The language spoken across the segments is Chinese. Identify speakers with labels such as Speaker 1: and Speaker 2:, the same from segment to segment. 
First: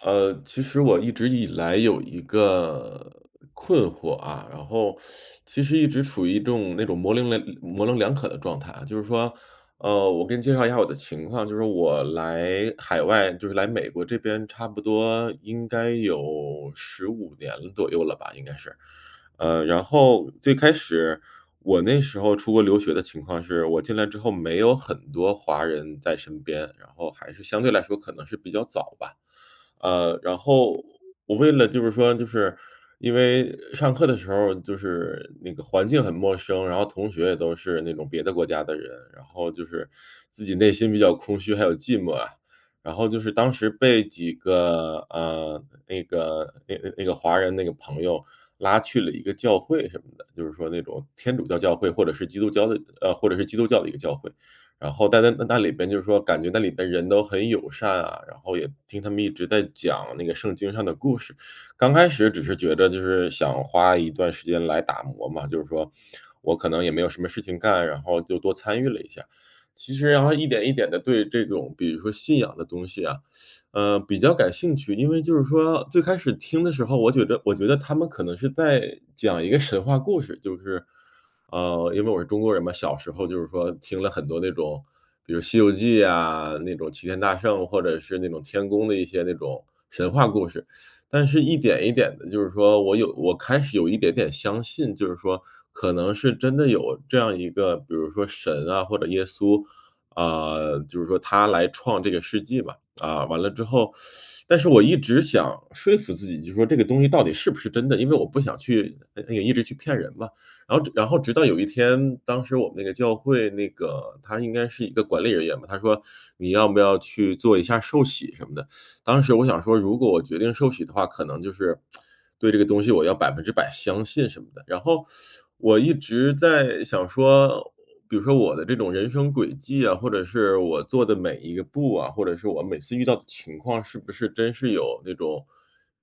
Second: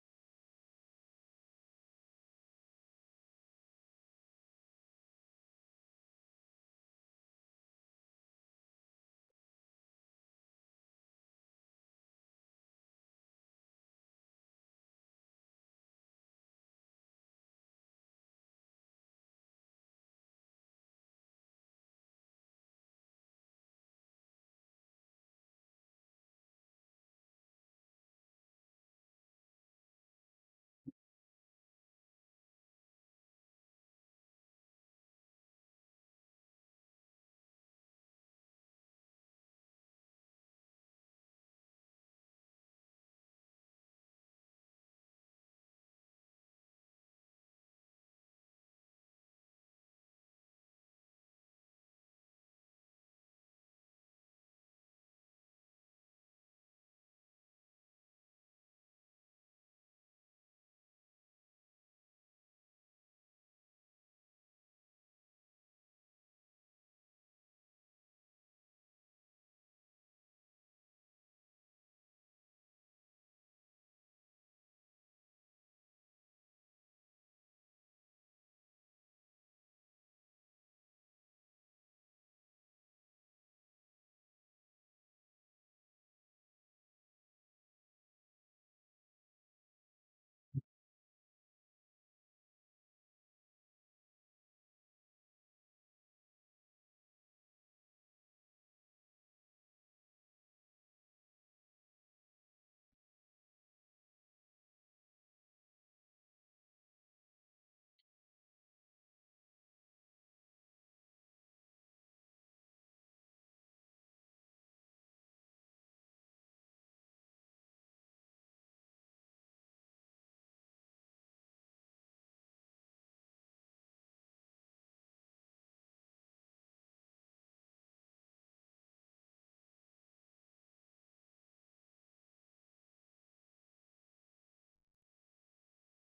Speaker 1: 呃，其实我一直以来有一个困惑啊，然后 其实一直处于一种那种模棱两模棱两可的状态。就是说呃，我给你介绍一下我的情况，就是我来海外就是来美国这边差不多应该有15年左右了吧，应该是，呃，然后最开始我那时候出国留学的情况是我进来之后没有很多华人在身边，然后还是相对来说可能是比较早吧。呃，然后
Speaker 2: 嗯。
Speaker 1: 我为了就是说就是因为上课的时候就是那个环境很陌生，然后同学也都是那种别的国家的人，然后就是自己内心比较空虚还有寂寞啊，然后就是当时被几个，呃，那个那个那个华人那个朋友拉去了一个教会什么的，就是说那种天主教教会或者是基督教的呃，或者是基督教的一个教会。然后大家在那里边就说感觉那里的人都很友善啊，然后也听他们一直在讲那个圣经上的故事。刚开始只是觉得就是想花一段时间来打磨嘛，就是说我可能也没有什么事情干，然后就多参与了一下。其实然后一点一点的对这种比如说信仰的东西啊，呃，比较感兴趣，因为就是说最开始听的时候，我觉着我觉得他们可能是在讲一个神话故事，就是呃，因为我是中国人嘛，小时候就是说听了很多那种，比如《西游记》啊，那种齐天大圣或者是那种天宫的一些那种神话故
Speaker 2: 嗯。
Speaker 1: 事，但是一点一点的就是说我有我开始有一点点相信，就是说可能是真的有这样一个，比如说神啊或者耶稣啊，就是说他来创这个世纪吧。啊，完了之后但是我一直想说服自己，就说这个东西到底是不是真的，因为我不想去那个一直去骗人嘛，然后然后直到有一天，当时我们那个教会那个他应该是一个管理人员吧，他说你要不要去做一下受洗什么的，当时我想说如果我决定受洗的话。可能就是，对这个东西我要100%相信什么的，然后我一直在想说，比如说我的这种人生轨迹啊，或者是我做的每一个步啊，或者是我每次遇到的情况是不是真是有那种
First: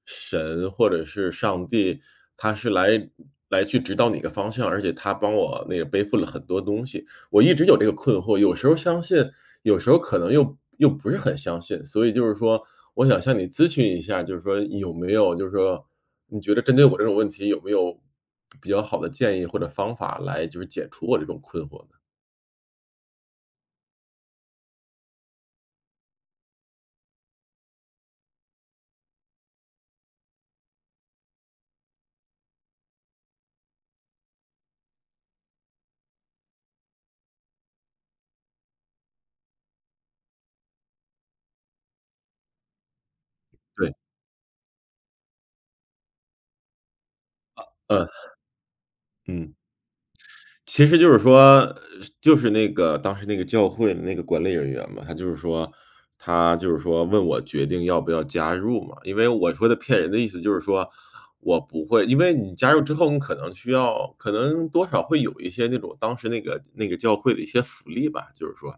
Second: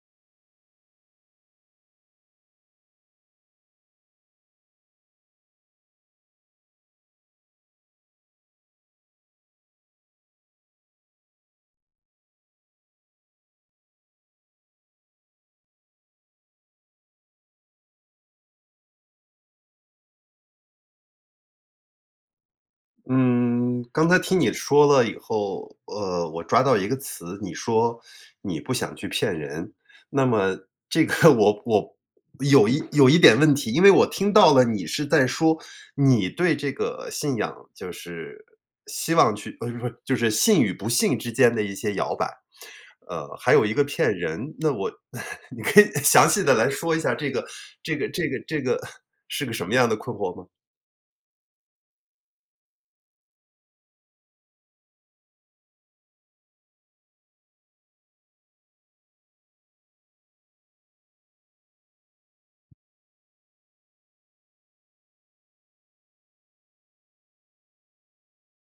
Speaker 1: 神或者是上帝，他是来来去指导你的方向，而且他帮我那个背负了很多东西，我一直有这个困惑，有时候相信有时候可能又又不是很相信，所以就是说我想向你咨询一下，就是说有没有就是说你觉得针对我这种问题有没有比较好的建议或者方法来就是解除我这种困惑的。
Speaker 2: 嗯，刚才听你说了以后，呃，我抓到一个词。你说，你不想去骗人。那么这个，我我有一有一点问题，因为我听到了你是在说，你对这个信仰，就是希望去 就是信与不信之间的一些摇摆。呃，还有一个
Speaker 1: 对。
Speaker 2: 骗人，那我 你可以详细地来说一下这个
Speaker 1: 啊，
Speaker 2: 这个
Speaker 1: 呃，
Speaker 2: 这个这个 是个
Speaker 1: 嗯。
Speaker 2: 什么样的困惑吗？
Speaker 1: 其实就是说就是那个当时那个教会的那个管理人员嘛，他就是说他就是说，问我决定要不要加入嘛。因为我说的骗人的意思就是说我不会因为你加入之后，你可能需要可能多少会有一些那种，当时那个那个教会的一些福利吧。就是说，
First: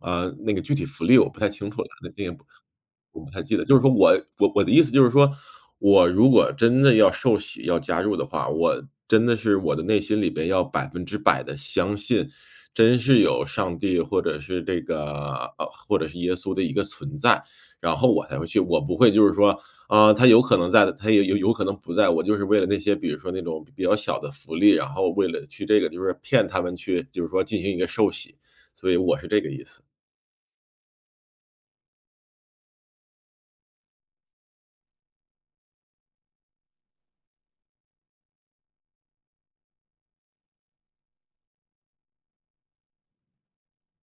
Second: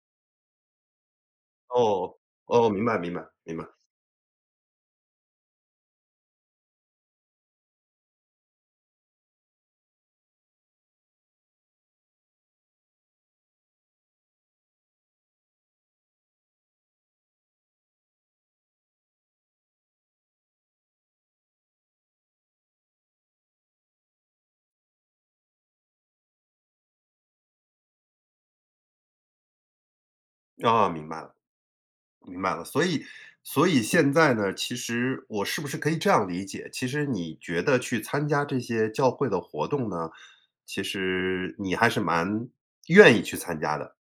Speaker 1: 呃，那个具体福利我不太清楚了。
Speaker 2: 哦，
Speaker 1: 那个，
Speaker 2: 哦，明白明
Speaker 1: 我
Speaker 2: 白，
Speaker 1: 不太
Speaker 2: 明
Speaker 1: 记得，
Speaker 2: 白。
Speaker 1: 就是说，我我我的意思就是说，我如果真的要受洗，要加入的话，我真的是我的内心里边要100%地相信，真是有上帝或者是这个呃，或者是耶稣的一个存在，然后我才会去。我不会就是说，啊，他有可能在，他也有有可能不在。我就是为了那些，比如说那种比较小的福利然后为了去这个，就是骗他们去，就是说进行一个受洗，所以我是这个意思。
Speaker 2: 哦，明白了，明白了。所以所以现在呢，其实，我是不是可以这样理解？其实你觉得去参加这些教会的活动呢，其实你还是蛮愿意去参加的？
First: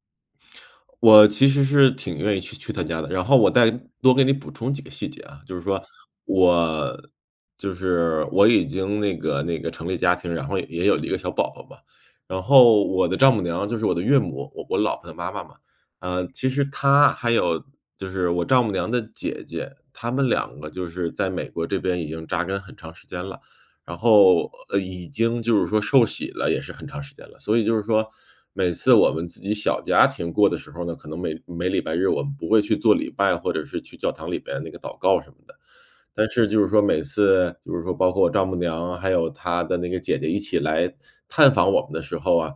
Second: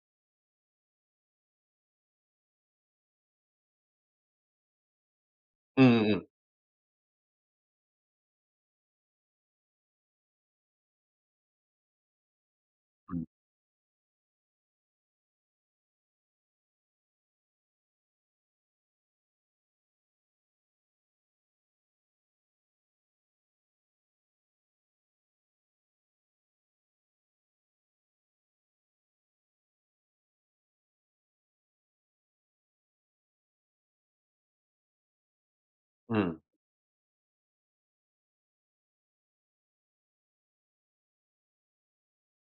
Speaker 1: 我其实是挺愿意去去她家的，然后我再多给你补充几个细节啊，就是说，
Speaker 2: 嗯嗯嗯。
Speaker 1: 我就是我已经那个那个成立家庭，然后也也有了一个小宝宝吧。然后我的
Speaker 2: 嗯。
Speaker 1: 丈母娘就是我的岳母我我老婆的妈妈嘛，呃，其实她，还有，就是我丈母娘的姐姐，她们两个就是在美国这边已经扎根很长时间了。然后，呃，已经就是说受洗了也是很长时间了，所以就是说，每次我们自己小家庭过的时候儿呢，可能每每礼拜日我们不会去做礼拜，或者是去教堂里边那个祷告什么的。但
Speaker 2: 嗯。
Speaker 1: 是就是说，每次就是说，包括我丈母娘，还有她的那个姐姐，一起来探访我们的时候啊，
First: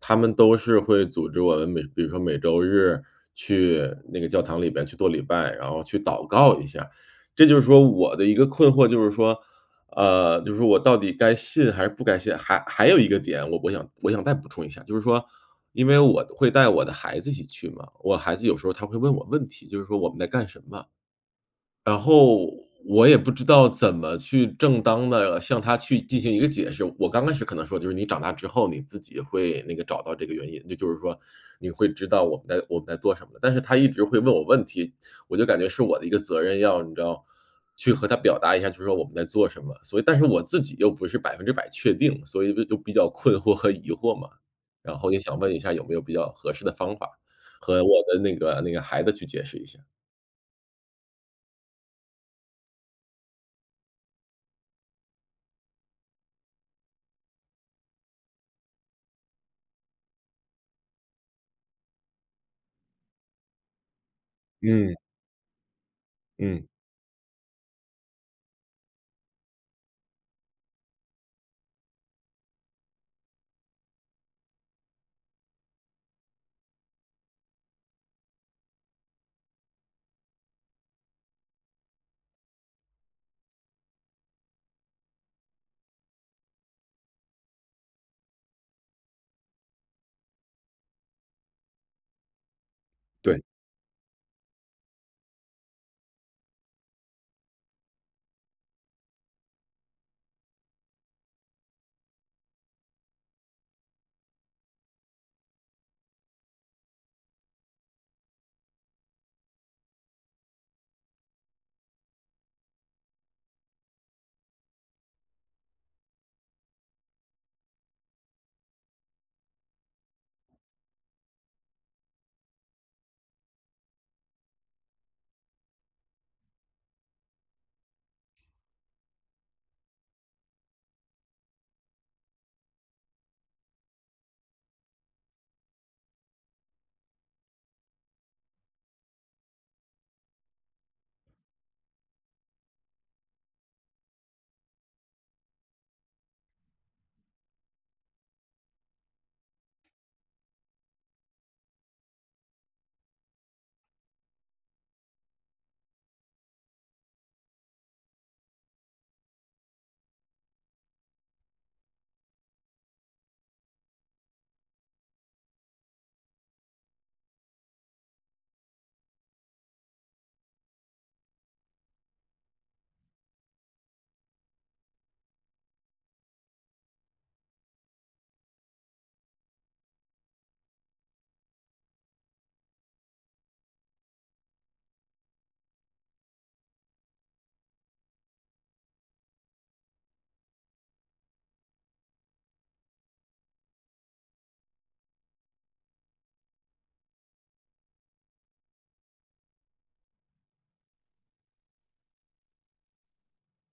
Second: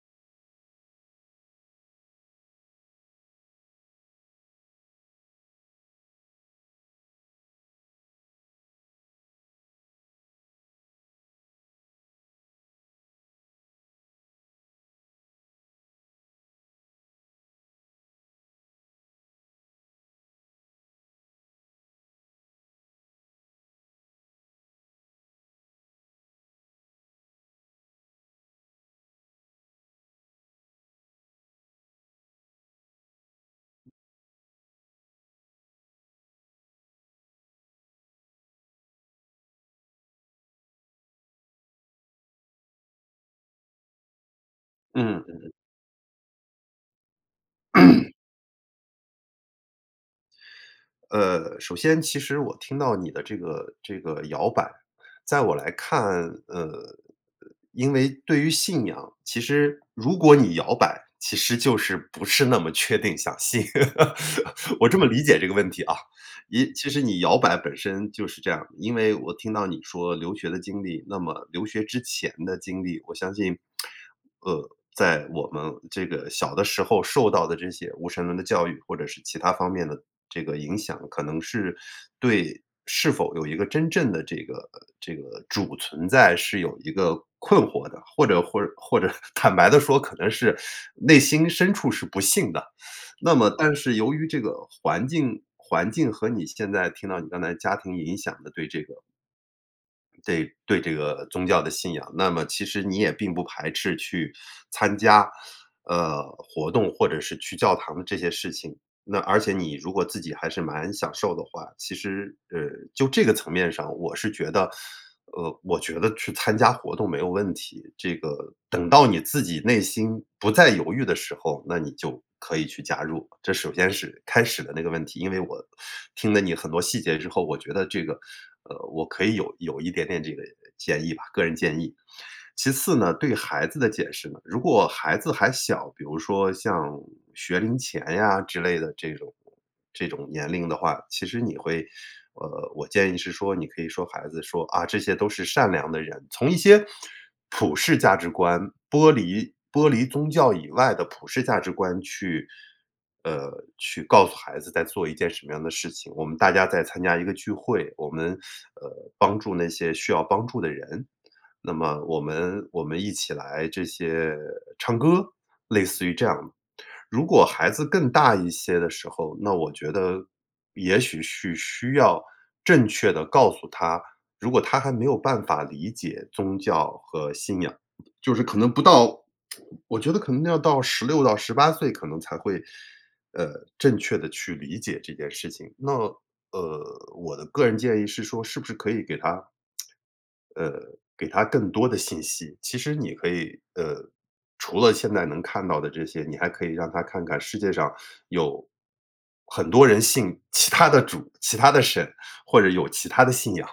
Speaker 1: 她们都是会组织我们每比如说每周日去那个教堂里边去做礼拜，然后去祷告一下。这就是说我的一个困惑就是说，呃，就是说我到底该信还是不该信？还还有一个点，我我想我想再补充一下，就是说因为我会带我的孩子一起去嘛，我孩子有时候他会问我问题，就是说，“我们在干什么？”然后我也不知道怎么去正当地向他去进行一个解释我刚开始可能说：“就是你长大之后你自己会那个找到这个原因”，就就是说，“你会知道我们在我们在做什么”。但是他一直会问我问题，我就感觉是我的一个责任，要你知道，去和他表达一下就是说我们在做什么。所以但是我自己又不是100%确定，所以就就比较困惑和疑惑嘛，然后也想
Speaker 2: 嗯。
Speaker 1: 问一下有没有比较合适的方法，和我 的那个那个孩子去解释一下？
Speaker 2: 呃，首先其实我听到你的这个这个摇摆。在我来看，呃，因为对于信仰，其实如果你摇摆，其实就是不是那么确定想信。我这
Speaker 1: 嗯。
Speaker 2: 么理解这个问题啊，
Speaker 1: 嗯。
Speaker 2: 一，其实你摇摆本身就是这样。因为我听到你说留学的经历，那么留学之前的经历，我相信，呃，在我们这个小的时候，受到的这些无神论的教育，或者是其他方面的这个影响，可能是对是否有一个真正的这个这个主存在，是有一个困惑的，或者或者或者坦白地说，可能是内心深处是不信的。那
Speaker 1: 对。
Speaker 2: 么但是由于这个环境环境和你现在听到你刚才家庭影响的对这个对对这个宗教的信仰，那么其实你也并不排斥去参加，呃，活动或者是去教堂的这些事情。那而且你如果自己还是蛮享受的话，其实，呃，就这个层面上，我是觉得呃，我觉得去参加活动没有问题。这个等到你自己内心不再犹豫的时候，那你就可以去加入，这首先是开始的那个问题。因为我听了你很多细节之后，我觉得这个呃，我可以有有一点点这个建议吧个人建议。其次呢，对孩子的解释呢，如果孩子还小，比如说像学龄前呀之类的这种这种年龄的话，其实你会呃，我建议是说你可以说孩子说：“啊，这些都是善良的人。”从一些普世价值观，剥离剥离宗教以外的普世价值观去呃，去告诉孩子在做一件什么样的事情。我们大家在参加一个聚会，我们，呃，帮助那些需要帮助的人。那么我们我们一起来这些唱歌，类似于这样。如果孩子更大一些的时候，那我觉得也许是需要正确地告诉他。如果他还没有办法理解宗教和信仰，就是可能不到 我觉得可能要到16-18岁，可能才会，呃，正确地去理解这件事情。那，呃，我的个人建议是说是不是可以给他呃，给他更多的信息。其实你可以呃，除了现在能看到的这些，你还可以让他看看世界上有很多人信其他的主、其他的神，或者有其他的信仰。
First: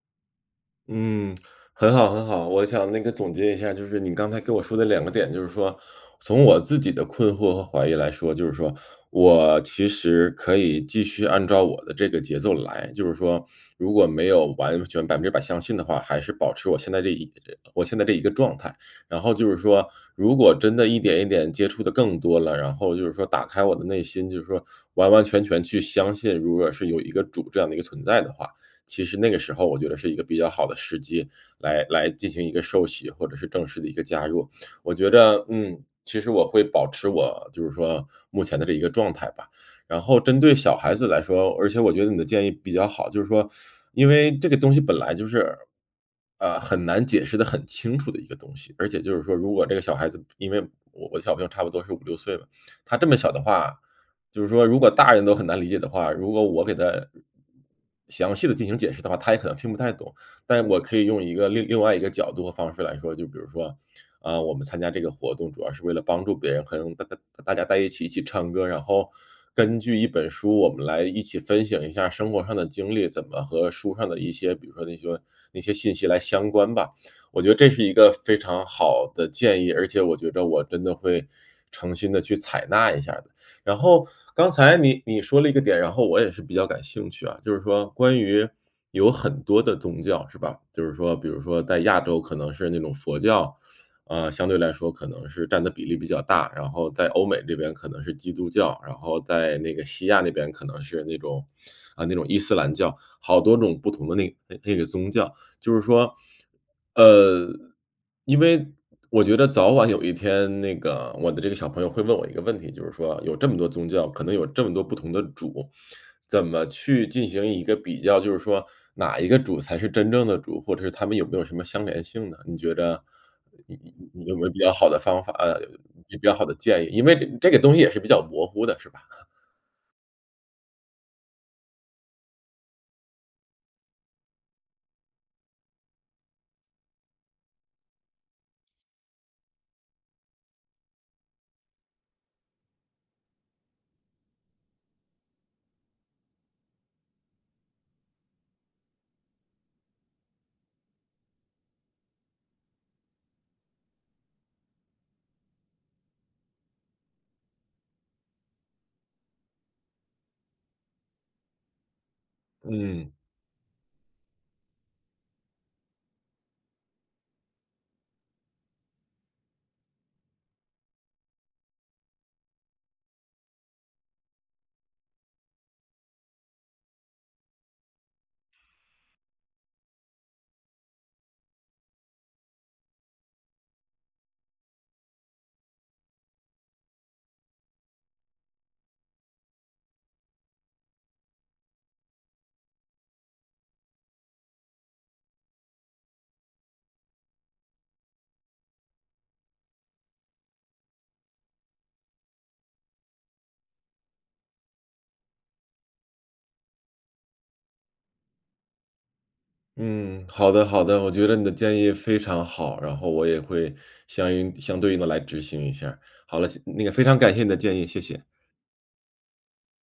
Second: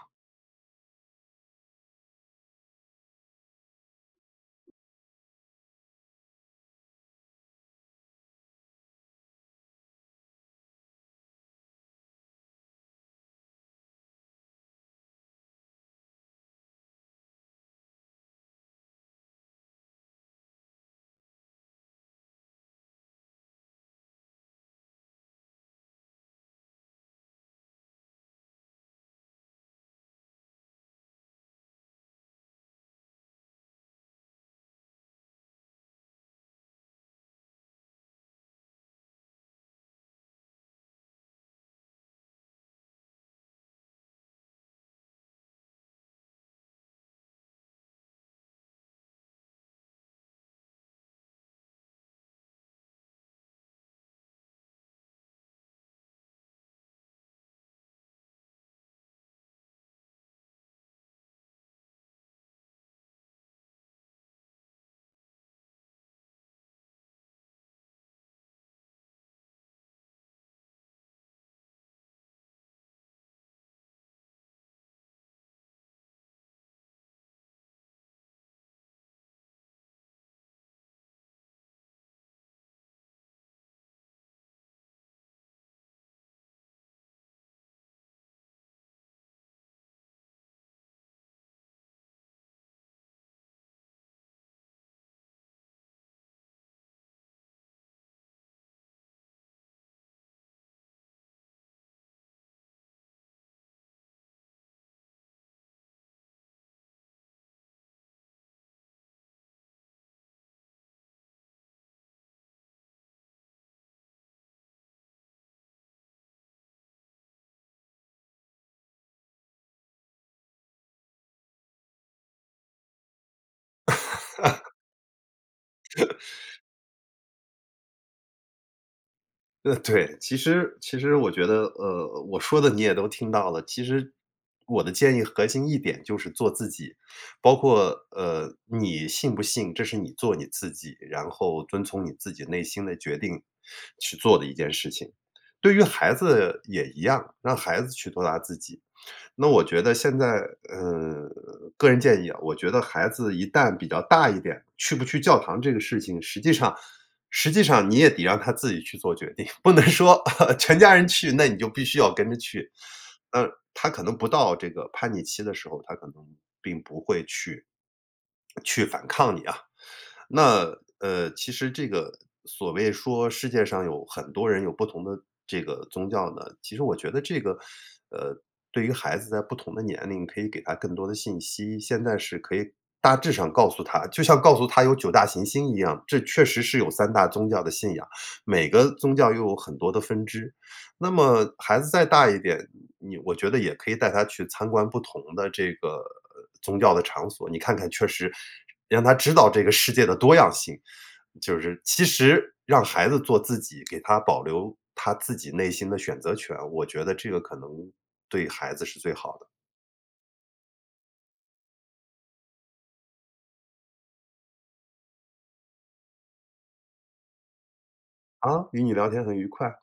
Speaker 1: 嗯，很好很好。我想那个总结一下，就是你刚才跟我说的2个点，就是说从我自己的困惑和怀疑来说，就是说我其实可以继续按照我的这个节奏来。就是说如果没有完全100%相信的话，还是保持我现在这一呃，我现在这一个状态。然后就是说如果真的一点一点接触得更多了，然后就是说打开我的内心，就是说完完全全去相信，如果是有一个主这样的一个存在的话，其实那个时候我觉得是一个比较好的时机来来进行一个受洗，或者是正式的一个加入。我觉得，嗯，其实我会保持我就是说目前的这一个状态吧。然后针对小孩子来说而且我觉得你的建议比较好，就是说因为这个东西本来就是，呃，很难解释得很清楚的一个东西。而且就是说如果这个小孩子因为我小朋友差不多是5-6岁了，他这么小的话，就是说如果大人都很难理解的话，如果我给他详细地进行解释的话，他也可能听不太懂。但我可以用一个另另外一个角度的方式来说。就比如说，啊，我们参加这个活动主要是为了帮助别人和大大大家在一起一起唱歌，然后根据一本书，我们来一起分享一下生活上的经历，怎么和书上的一些比如说那些那些信息来相关吧。我觉得这是一个非常好的建议，而且我觉着我真的会诚心地去采纳一下。然后刚才你你说了一个点，然后我也是比较感兴趣啊，就是说关于有很多的宗教，是吧？就是说比如说在亚洲可能是那种佛教，呃，相对来说可能是占的比例比较大，然后在欧美这边可能是基督教，然后在那个西亚那边可能是那种啊，那种伊斯兰教，好多种不同的那个那个宗教。就是说，呃，因为我觉得早晚有一天那个我的这个小朋友会问我一个问题，就是说有这么多宗教，可能有这么多不同的主，怎么去进行一个比较，就是说哪一个主才是真正的主，或者是他们有没有什么相联性呢？你觉着有有有没有比较 好的方法呃，比较好的 建议？因为这个东西也是比较模糊的是吧？
Speaker 2: 呃，对。其实其实我觉得，呃，我说的你也都听到了。其实我的建议核心一点就是做自己。包括，呃，你信不信，这是你做你自己，然后遵从你自己内心的决定去做的一件事情。对于孩子也一样，让孩子去做他自己。那我觉得现在，呃，个人建议啊，我觉得孩子一旦比较大一点，去不去教堂这个事情，实际上实际上你也得让他自己去做决定，不能说，哦，全家人去，那你就必须要跟着去。
Speaker 1: 嗯。
Speaker 2: 呃，他可能不到这个叛逆期的时候，他可能并不会去去反抗你啊。那，呃，其实这个所谓说世界上有很多人有不同的这个宗教呢，其实我觉得这个，呃，对于孩子在不同的年龄，可以给他更多的信息。现在是可以大致上告诉他，就像告诉他有9大行星一样，这确实是有3大宗教的信仰，每个宗教又有很多的分支。那么孩子再大一点，你我觉得也可以带他去参观不同的这个宗教的场所。你看看，确实，让他知道这个世界的多样性。就是其实让孩子做自己，给他保留他自己内心的选择权，我觉得这个可能对孩子是最好的。
Speaker 1: 嗯，好的好的。我觉得你的建议非常好，然后我也会相应相对应地来执行一下。好了，那个非常感谢你的建议，谢谢。
Speaker 2: 啊，与你聊天很愉快。